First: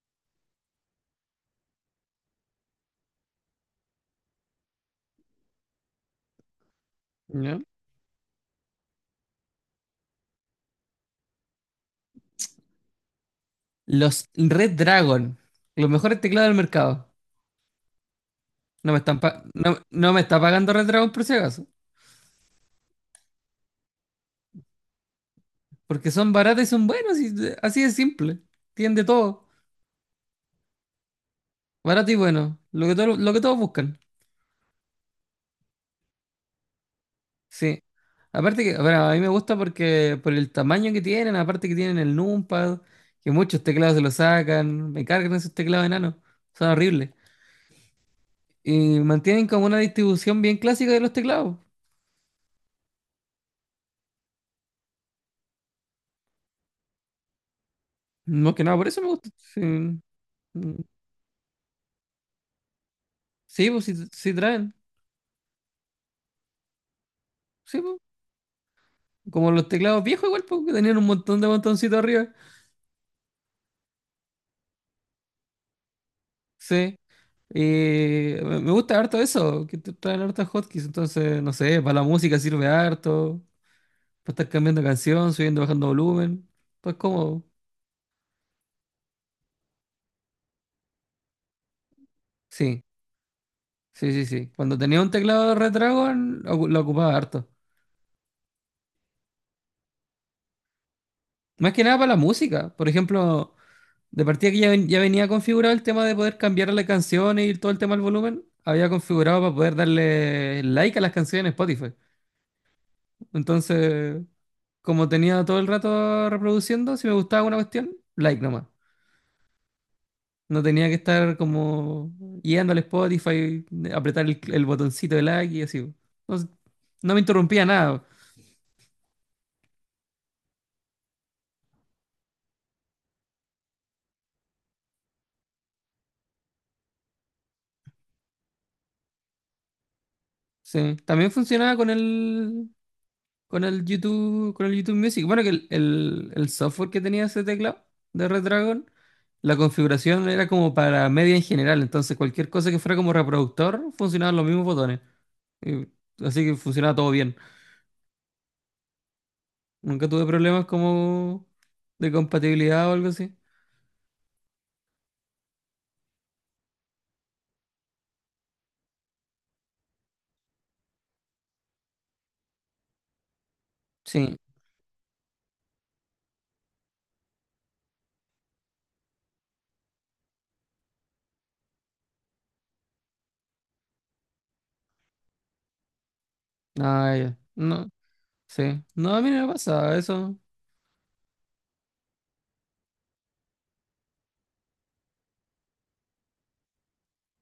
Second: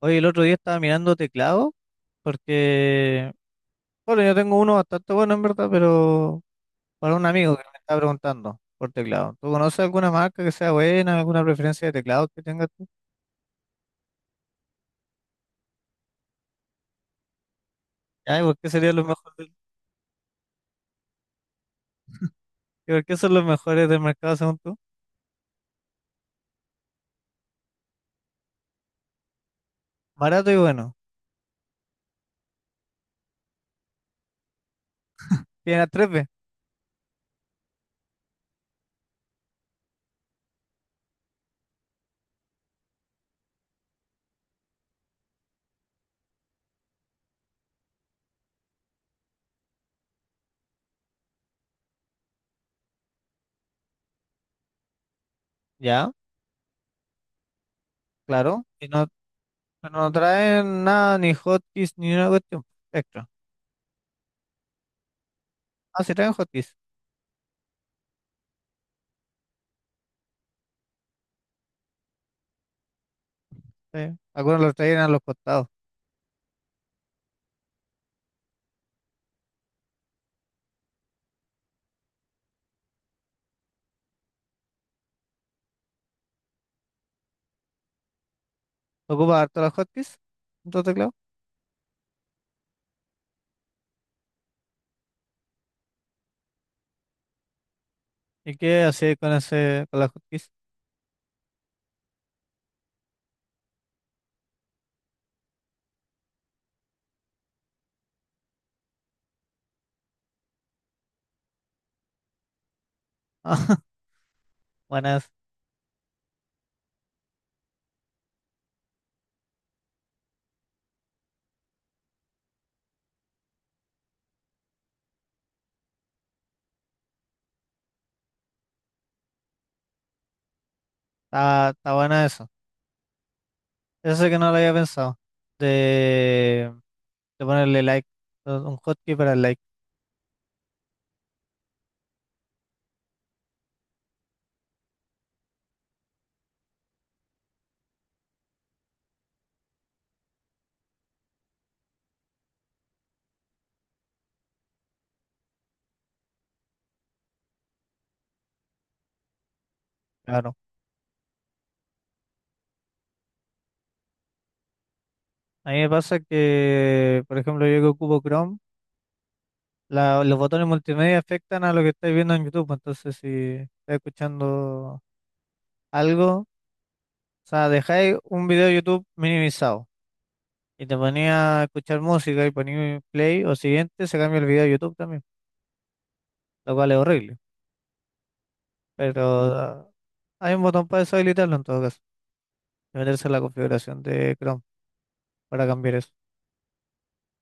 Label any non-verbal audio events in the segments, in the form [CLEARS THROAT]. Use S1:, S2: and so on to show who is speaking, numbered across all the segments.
S1: Oye, el otro día estaba mirando teclado porque, bueno, yo tengo uno bastante bueno en verdad, pero para un amigo
S2: ¿Ya?
S1: que me está preguntando por teclado. ¿Tú conoces alguna marca que sea buena, alguna preferencia de teclado que tengas tú?
S2: Los Red Dragon, los mejores teclados del mercado.
S1: Ay, ¿por qué serían los mejores?
S2: No me está pagando Red Dragon por si acaso.
S1: ¿Y por qué son los mejores del mercado según tú?
S2: Porque son baratos y son buenos, así de simple. Tienen de todo.
S1: Barato y bueno.
S2: Barato y bueno. Lo que todos buscan.
S1: Tiene a 3B.
S2: Sí. Aparte que, bueno, a mí me gusta porque por el tamaño que tienen, aparte que tienen el numpad, que muchos teclados se lo sacan, me cargan esos teclados enanos, son horribles. Y mantienen como una distribución bien clásica de los teclados.
S1: Ya,
S2: No
S1: claro.
S2: que nada,
S1: Y
S2: por eso
S1: no,
S2: me gusta. Sí.
S1: pero no traen nada, ni hotkeys, ni una cuestión extra.
S2: Sí, pues sí, sí traen.
S1: Ah, sí traen hotkeys.
S2: Sí, pues. Como los teclados viejos igual, pues, que tenían un montón de botoncitos arriba.
S1: Sí. Algunos los traen a los costados.
S2: Sí. Y me gusta harto eso, que te traen hartos hotkeys. Entonces, no sé, para la música sirve harto. Para estar cambiando canción, subiendo, bajando volumen. Pues cómodo.
S1: ¿Ocupas harto las hotkeys? ¿En tu teclado?
S2: Sí, sí, sí, sí. Cuando tenía un teclado de Red Dragon, lo ocupaba harto.
S1: ¿Y qué hacía con ese, con la justicia?
S2: Más que nada para la música. Por ejemplo, de partida que ya, ya venía configurado el tema de poder cambiar las canciones y todo el tema del volumen, había configurado para poder darle like a las canciones en Spotify.
S1: [LAUGHS]
S2: Entonces, como
S1: Buena,
S2: tenía todo el rato reproduciendo, si me gustaba una cuestión, like nomás. No tenía que estar como yendo al Spotify, apretar el botoncito de like y así. No, no me interrumpía nada.
S1: está, está buena eso. Eso sí que no lo había pensado. De, de ponerle like, un hotkey para el like,
S2: Sí. También funcionaba con el YouTube, con el YouTube Music. Bueno, que el software que tenía ese teclado de Redragon, la configuración era como para media en general, entonces cualquier cosa que fuera como reproductor funcionaban los mismos botones. Y- Así que funcionaba todo bien. Nunca tuve
S1: claro.
S2: problemas como de compatibilidad o algo así.
S1: A mí me pasa que, por ejemplo, yo que ocupo Chrome, los botones multimedia afectan a lo que estáis viendo en YouTube. Entonces, si estáis
S2: Sí,
S1: escuchando algo, o sea, dejáis un video de YouTube minimizado y te ponía a escuchar música y ponía play o siguiente, se cambia el video de YouTube también, lo cual es
S2: ah, ya.
S1: horrible.
S2: No, sí. No, a mí no me
S1: Pero
S2: pasa eso.
S1: hay un botón para deshabilitarlo en todo caso, de meterse en la configuración de Chrome para cambiar eso.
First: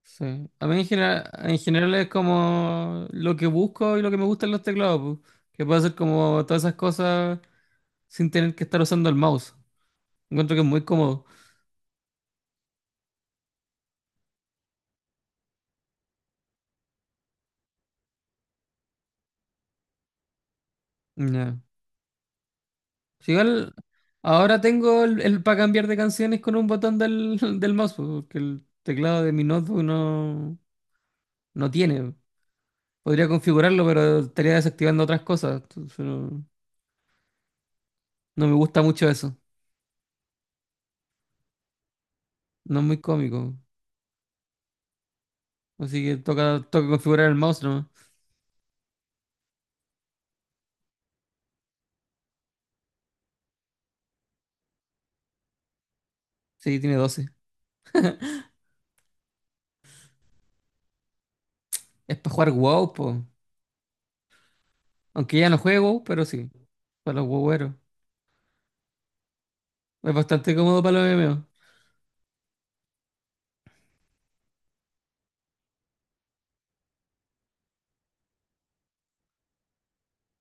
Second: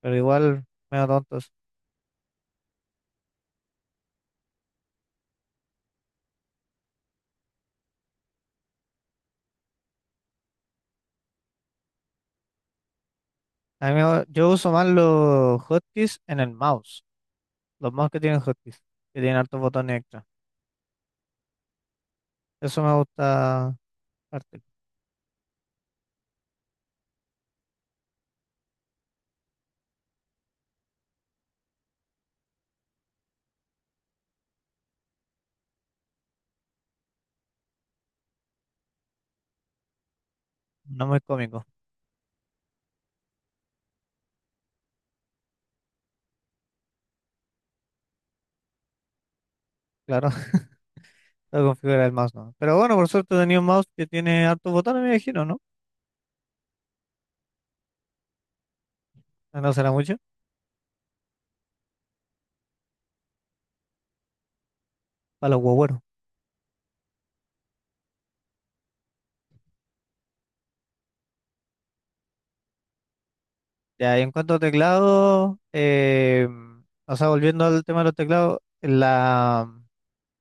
S1: Pero
S2: Sí.
S1: igual,
S2: A mí
S1: medio tontos.
S2: en general es como lo que busco y lo que me gustan los teclados, pues. Que puede ser como todas esas cosas sin tener que estar usando el mouse. Encuentro que es muy cómodo.
S1: Yo uso más los hotkeys en el mouse, los mouse que tienen hotkeys, que tienen hartos botones extra.
S2: Ya.
S1: Eso me
S2: Si igual,
S1: gusta harto.
S2: ahora tengo para cambiar de canciones con un botón del, [LAUGHS] del mouse, pues, porque el teclado de mi notebook no tiene. Podría configurarlo, pero estaría desactivando otras cosas. Entonces, no, no me gusta mucho eso.
S1: No muy cómico,
S2: No es muy cómico. Así que toca, toca configurar el mouse nomás.
S1: claro. [LAUGHS] Para configurar el mouse no. Pero bueno, por suerte tenía un mouse que tiene hartos botones, me imagino, ¿no?
S2: Sí, tiene 12.
S1: No será mucho,
S2: Es para jugar WoW, po. Aunque ya
S1: para
S2: no
S1: los
S2: juego
S1: huevueros.
S2: WoW, pero sí, para los WoWeros. Es bastante cómodo para los MMO.
S1: Ya, y en cuanto a teclado, o sea, volviendo al tema de los teclados, la,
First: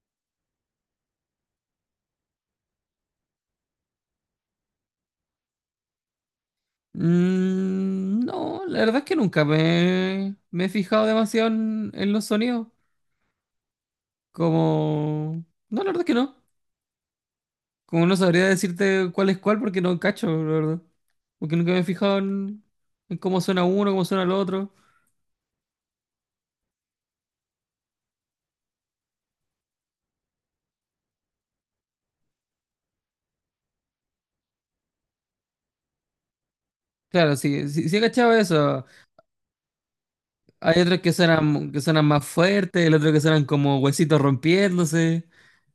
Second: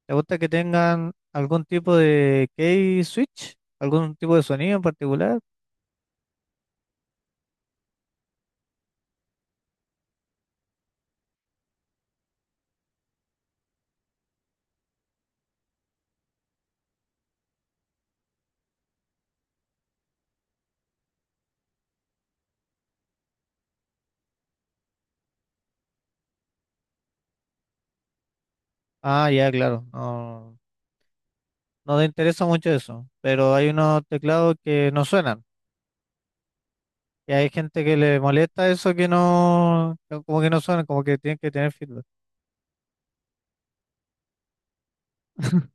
S1: ¿te gusta que tengan algún tipo de key switch? ¿Algún tipo de sonido en particular?
S2: No, la verdad es que nunca me he fijado demasiado en los sonidos. Como... No, la verdad es que no. Como no sabría decirte cuál es cuál porque no cacho, la verdad. Porque nunca me he fijado en cómo suena uno, cómo suena el otro.
S1: Ah, ya, claro. No, no te interesa mucho eso. Pero hay unos teclados que no suenan. Y
S2: Claro,
S1: hay
S2: sí,
S1: gente
S2: sí,
S1: que
S2: sí he
S1: le
S2: cachado
S1: molesta
S2: eso.
S1: eso, que no, que como que no
S2: Hay
S1: suenan,
S2: otros
S1: como
S2: que
S1: que tienen que tener
S2: suenan, que
S1: feedback.
S2: suenan más fuertes, el otro que suenan como huesitos rompiéndose
S1: [LAUGHS]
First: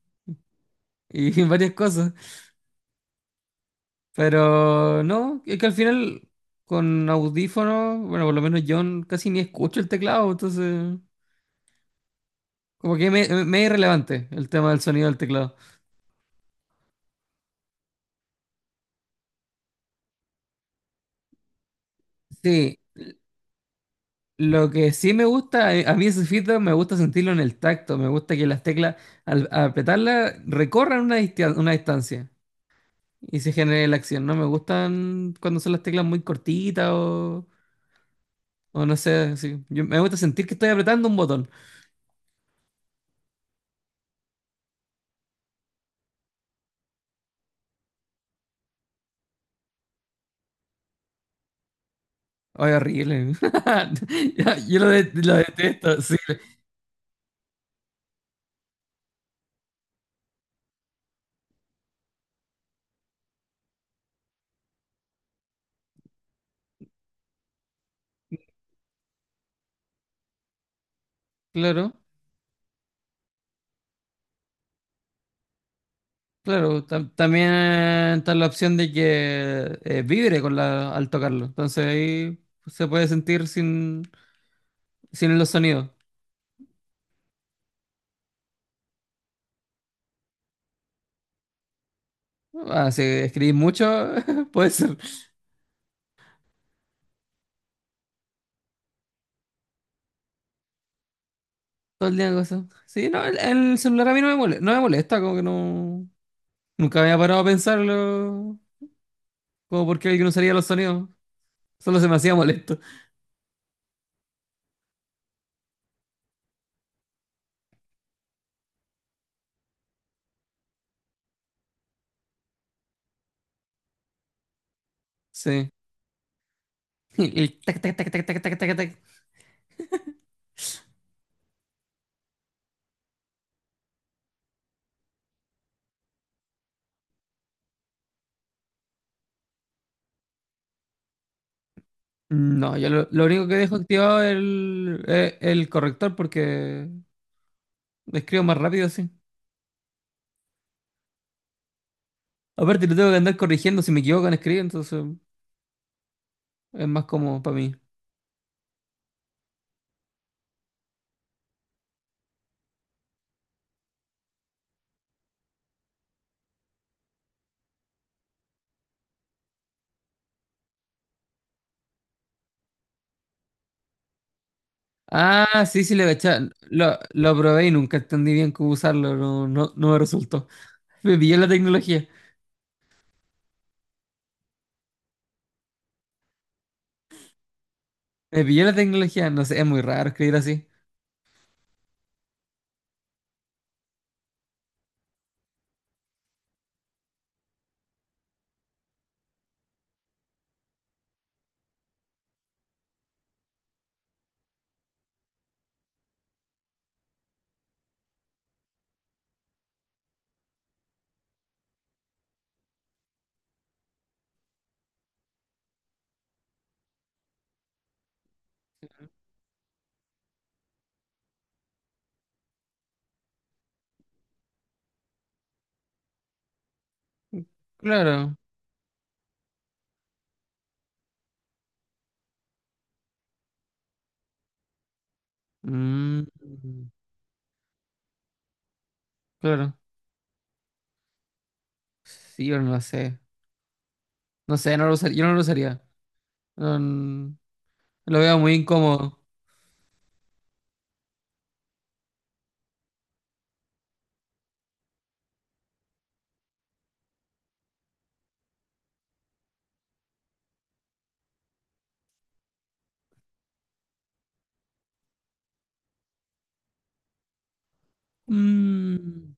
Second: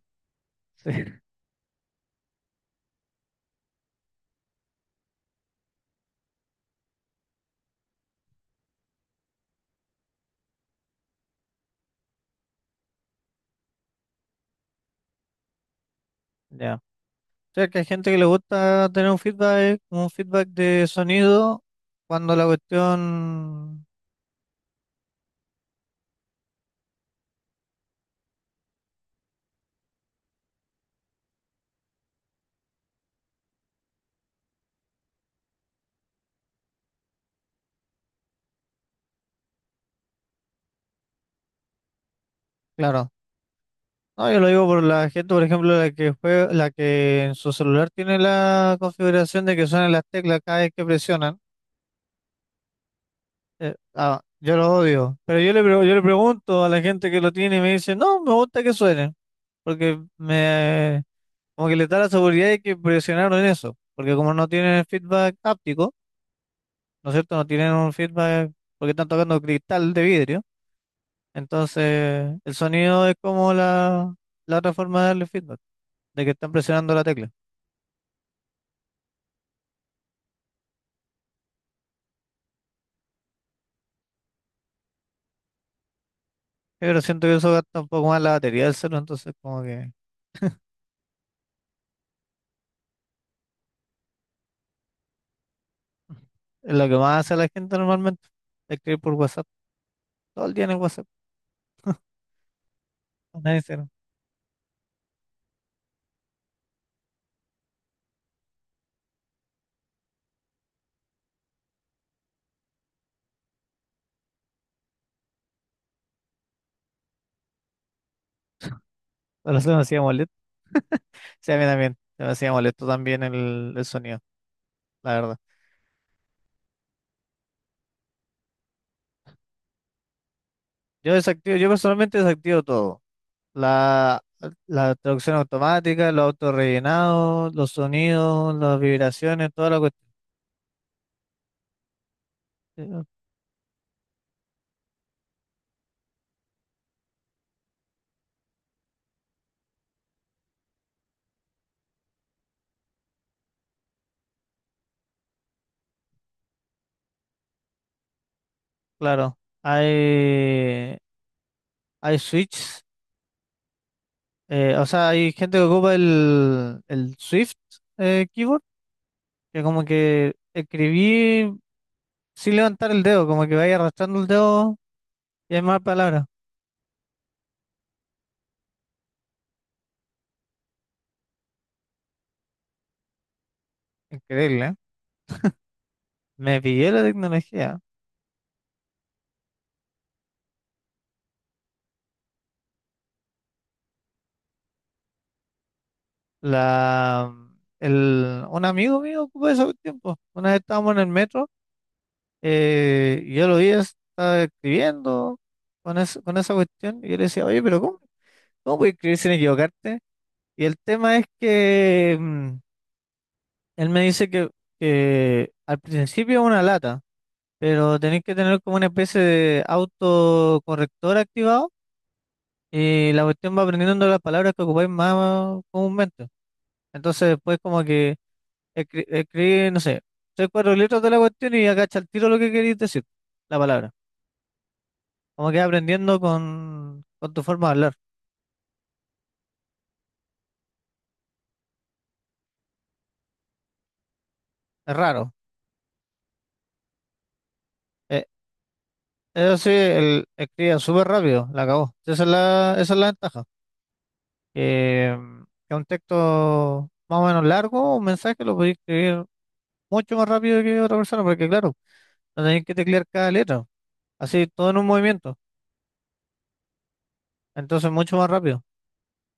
S1: Sí,
S2: y [LAUGHS] varias cosas. Pero no, es que al final con audífonos, bueno, por lo menos yo casi ni escucho el teclado, entonces como que me es irrelevante el tema del sonido del teclado.
S1: ya. O sea, que hay gente que le gusta tener un feedback de sonido cuando la
S2: Sí,
S1: cuestión,
S2: lo que sí me gusta, a mí ese feedback me gusta sentirlo en el tacto, me gusta que las teclas al apretarlas recorran una distancia y se genere la acción. No me gustan cuando son las teclas muy cortitas o no sé, sí. Me gusta sentir que estoy apretando un botón.
S1: claro. No, yo lo digo por la gente, por ejemplo, la que juega, la que en su celular tiene la configuración de que suenan las teclas cada vez que presionan.
S2: Ay, horrible. [LAUGHS]
S1: Yo
S2: Ya,
S1: lo
S2: Yo lo, de-
S1: odio.
S2: lo
S1: Pero yo yo
S2: detesto,
S1: le
S2: sí.
S1: pregunto a la gente que lo tiene y me dice, no, me gusta que suenen. Porque me, como que le da la seguridad de que presionaron en eso. Porque como no tienen feedback áptico, ¿no es cierto? No tienen un feedback porque están tocando cristal de vidrio.
S2: Claro,
S1: Entonces, el sonido es como la otra forma de darle feedback, de que están
S2: claro.
S1: presionando la tecla.
S2: También está la opción de que vibre al tocarlo. Entonces ahí se puede sentir sin los sonidos.
S1: Pero siento que eso gasta un poco más la batería del celular, entonces como que
S2: Ah, si escribís mucho, [LAUGHS] puede ser.
S1: es lo que más hace la gente normalmente. Escribir por WhatsApp, todo el día en el WhatsApp.
S2: Todo el día cosas. Sí, no, el,
S1: Nadie se,
S2: el celular a mí no me molesta, no me molesta, como que no. Nunca me había parado a pensarlo. Como por qué alguien usaría los sonidos. Solo se me hacía molesto.
S1: pero se me hacía molesto. Sí, a mí también. Se me hacía molesto también el sonido, la verdad.
S2: Sí. [LAUGHS] El tac, tac, tac, tac, tac, tac, tac, tac.
S1: Yo desactivo, yo personalmente desactivo todo. La, la traducción automática, los autorrellenados, los sonidos, las vibraciones, toda la cuestión.
S2: No, yo
S1: Eh,
S2: lo, lo único que dejo activado es el corrector porque escribo más rápido así. Aparte, lo tengo que andar corrigiendo si me equivoco en escribir, entonces es más cómodo para mí.
S1: Claro, hay, hay switches. O sea, hay gente que ocupa el Swift keyboard, que como que escribí sin levantar el dedo, como que vaya arrastrando el dedo y hay
S2: Ah,
S1: más
S2: sí, sí, le
S1: palabras.
S2: cachaba. Lo probé y nunca entendí bien cómo usarlo, no, no, no me resultó. Me pilló la tecnología.
S1: Increíble, ¿eh? Me pillé la tecnología.
S2: Me pilló la tecnología, no sé, es muy raro escribir así.
S1: El, un amigo mío ocupó eso tiempo. Una vez estábamos en el metro y yo lo vi, estaba escribiendo con esa cuestión y yo le decía, oye, pero ¿cómo, cómo puedes escribir sin equivocarte? Y el tema es que... él me dice que al principio es una lata, pero tenéis que tener como una especie de autocorrector activado y la cuestión va aprendiendo las palabras que ocupáis más comúnmente. Entonces después como que
S2: Claro.
S1: escribí, no sé, tres, cuatro letras de la cuestión y agacha al tiro lo que queréis decir, la palabra. Como que vas aprendiendo
S2: Mm,
S1: con tu forma de hablar.
S2: claro. Sí, yo no sé. No sé, no lo
S1: Es
S2: usaría, yo
S1: raro.
S2: no lo usaría. No, no, lo
S1: Eh,
S2: veo muy incómodo.
S1: Eso sí, él escribía súper rápido, la acabó. Esa es la ventaja. Eh, es un texto más o menos largo, un mensaje lo podéis escribir mucho más rápido que otra persona, porque claro, no tenéis que teclear cada letra, así todo en un movimiento, entonces mucho más rápido.
S2: Mm.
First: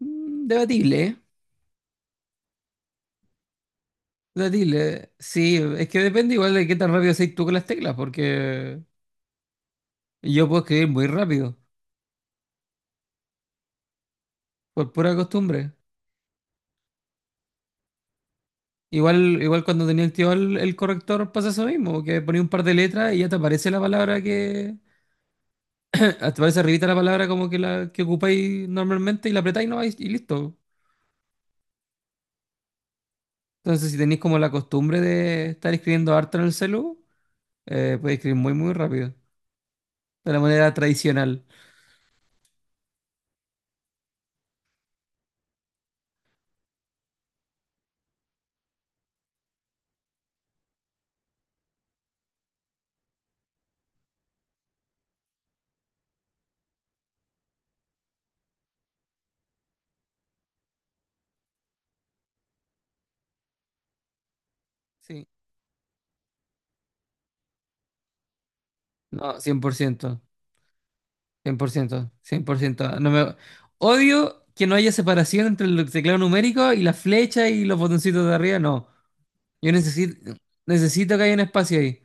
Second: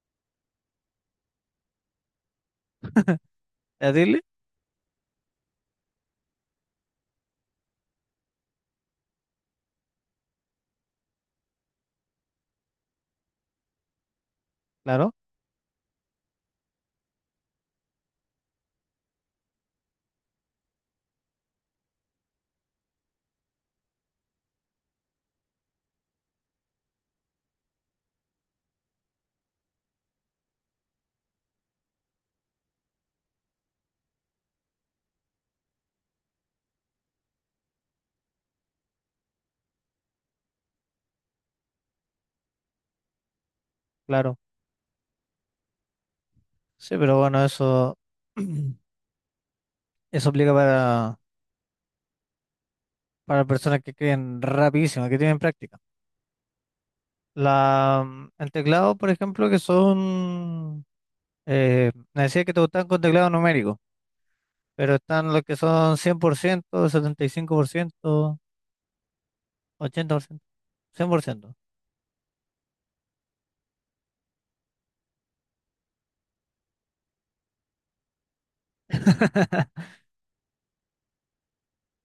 S2: Debatible, ¿eh?
S1: ¿Es decirle?
S2: Debatible. Sí, es que depende igual de qué tan rápido seas tú con las teclas, porque yo puedo escribir muy rápido, por
S1: Claro,
S2: pura costumbre. Igual, cuando tenía activado el corrector pasa eso mismo, que ponía un par de letras y ya te aparece la palabra que... [LAUGHS] Te aparece arribita la palabra como que la que ocupáis normalmente y la apretáis no, y listo. Entonces si tenéis como la costumbre de estar escribiendo harto en el celu, podéis escribir muy muy rápido, de la manera tradicional.
S1: claro. Sí, pero bueno, eso, [CLEARS THROAT] eso aplica para personas que escriben rapidísimo, que tienen práctica. El teclado, por ejemplo, que son, me decía que te gustan con teclado numérico, pero
S2: Sí.
S1: están los que son cien por ciento, setenta y cinco por ciento,
S2: No, cien por
S1: ochenta por
S2: ciento.
S1: ciento, cien por ciento.
S2: Cien por ciento. Odio que no haya separación entre el teclado numérico y la flecha y los botoncitos de arriba. No, yo
S1: [LAUGHS]
S2: necesito, que haya un espacio ahí.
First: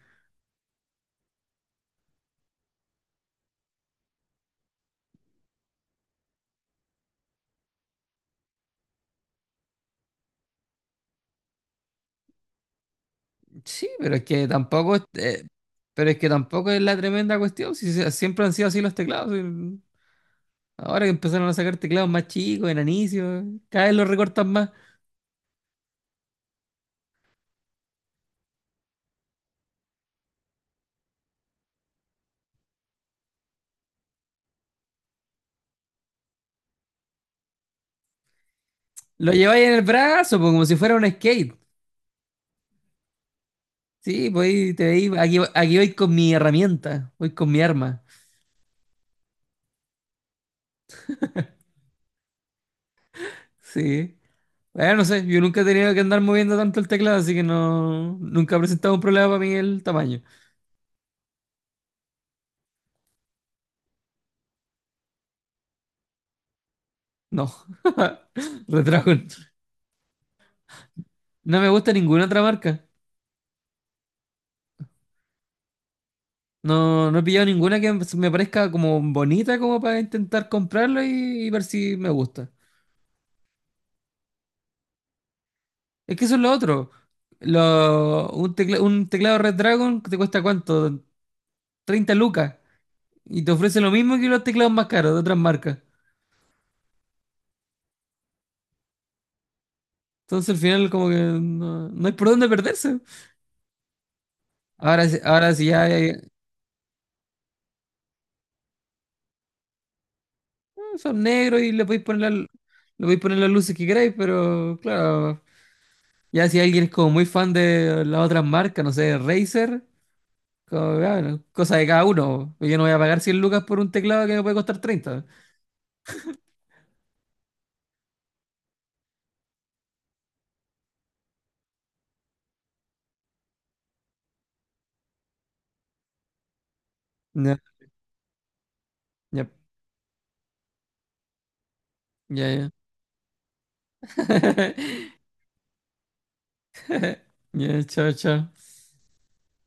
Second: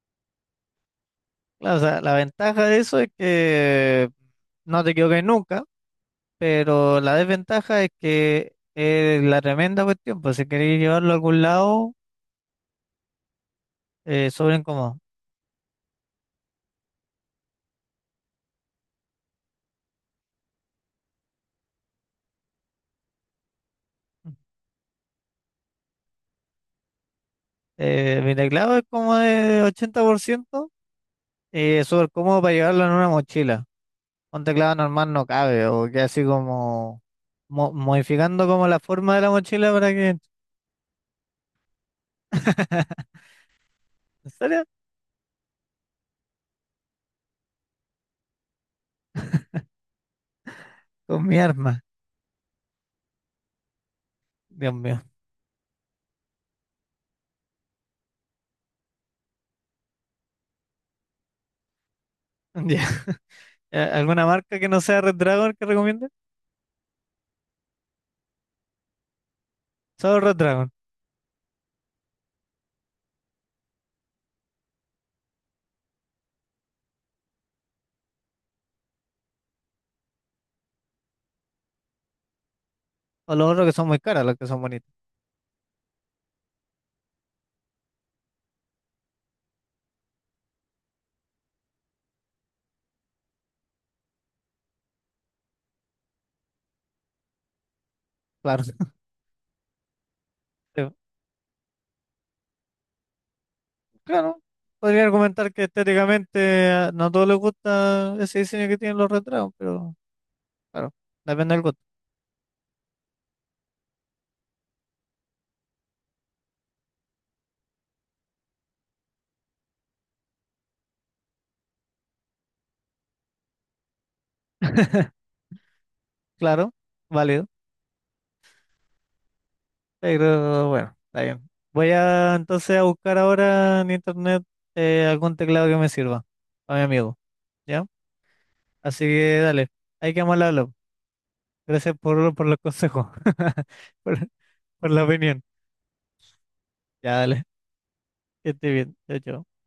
S1: Claro, o sea, la ventaja de eso es que no te equivoques nunca, pero la desventaja es que es la tremenda cuestión, pues si queréis llevarlo a algún lado,
S2: Sí, pero es que
S1: sobre
S2: tampoco,
S1: incómodo.
S2: pero es que tampoco es la tremenda cuestión. Siempre han sido así los teclados. Y ahora que empezaron a sacar teclados más chicos, enanicios, cada vez los recortan más.
S1: Mi teclado es como de 80%, es súper cómodo para llevarlo en una mochila. Un teclado normal no cabe, o que así como modificando como la forma de la
S2: Lo lleváis
S1: mochila
S2: en el
S1: para que... ¿En
S2: brazo, pues, como si fuera un skate. Sí, pues
S1: serio?
S2: ahí te veis, aquí, aquí voy con mi herramienta, voy con mi arma.
S1: Con mi arma,
S2: Sí.
S1: Dios mío.
S2: No sé, yo nunca he tenido que andar moviendo tanto el teclado, así que no, nunca ha presentado un problema para mí el tamaño.
S1: [LAUGHS] Ya. ¿Alguna marca que no sea Red Dragon que recomiende?
S2: No, [LAUGHS] Redragon.
S1: Solo Red Dragon.
S2: No me gusta ninguna otra marca. No, no he pillado ninguna que me parezca como bonita como para intentar comprarlo y ver si me gusta.
S1: O los otros que son muy caras, los que son bonitos.
S2: Es que eso es lo otro. Un teclado Redragon te cuesta, ¿cuánto? 30 lucas. Y te ofrece lo mismo que los teclados más caros de otras marcas.
S1: Claro. [LAUGHS]
S2: Entonces al final
S1: Pero,
S2: como que no, no hay por dónde perderse.
S1: claro. Podría
S2: Ahora,
S1: argumentar
S2: ahora
S1: que
S2: si ya hay.
S1: estéticamente no a todos les gusta ese diseño que tienen los Red Dragon, pero claro,
S2: Son
S1: depende
S2: negros
S1: del
S2: y
S1: gusto.
S2: le podéis poner las luces que queráis, pero claro, ya si alguien es como muy fan de las otras marcas, no sé, Razer, como, ya, bueno, cosa de cada uno. Yo no voy a pagar 100 lucas por un teclado que me puede costar 30.
S1: [LAUGHS] Claro, válido. Pero bueno, está bien. Voy a entonces a buscar ahora en internet algún teclado que me sirva a mi amigo,
S2: Ya,
S1: ¿ya? Así que
S2: ya,
S1: dale, ahí quedamos al habla. Gracias por
S2: ya,
S1: los
S2: ya.
S1: consejos, [LAUGHS] por, por la
S2: [LAUGHS]
S1: opinión. Ya, dale.
S2: Ya, chao, chao.
S1: Esté bien. Chao, chao.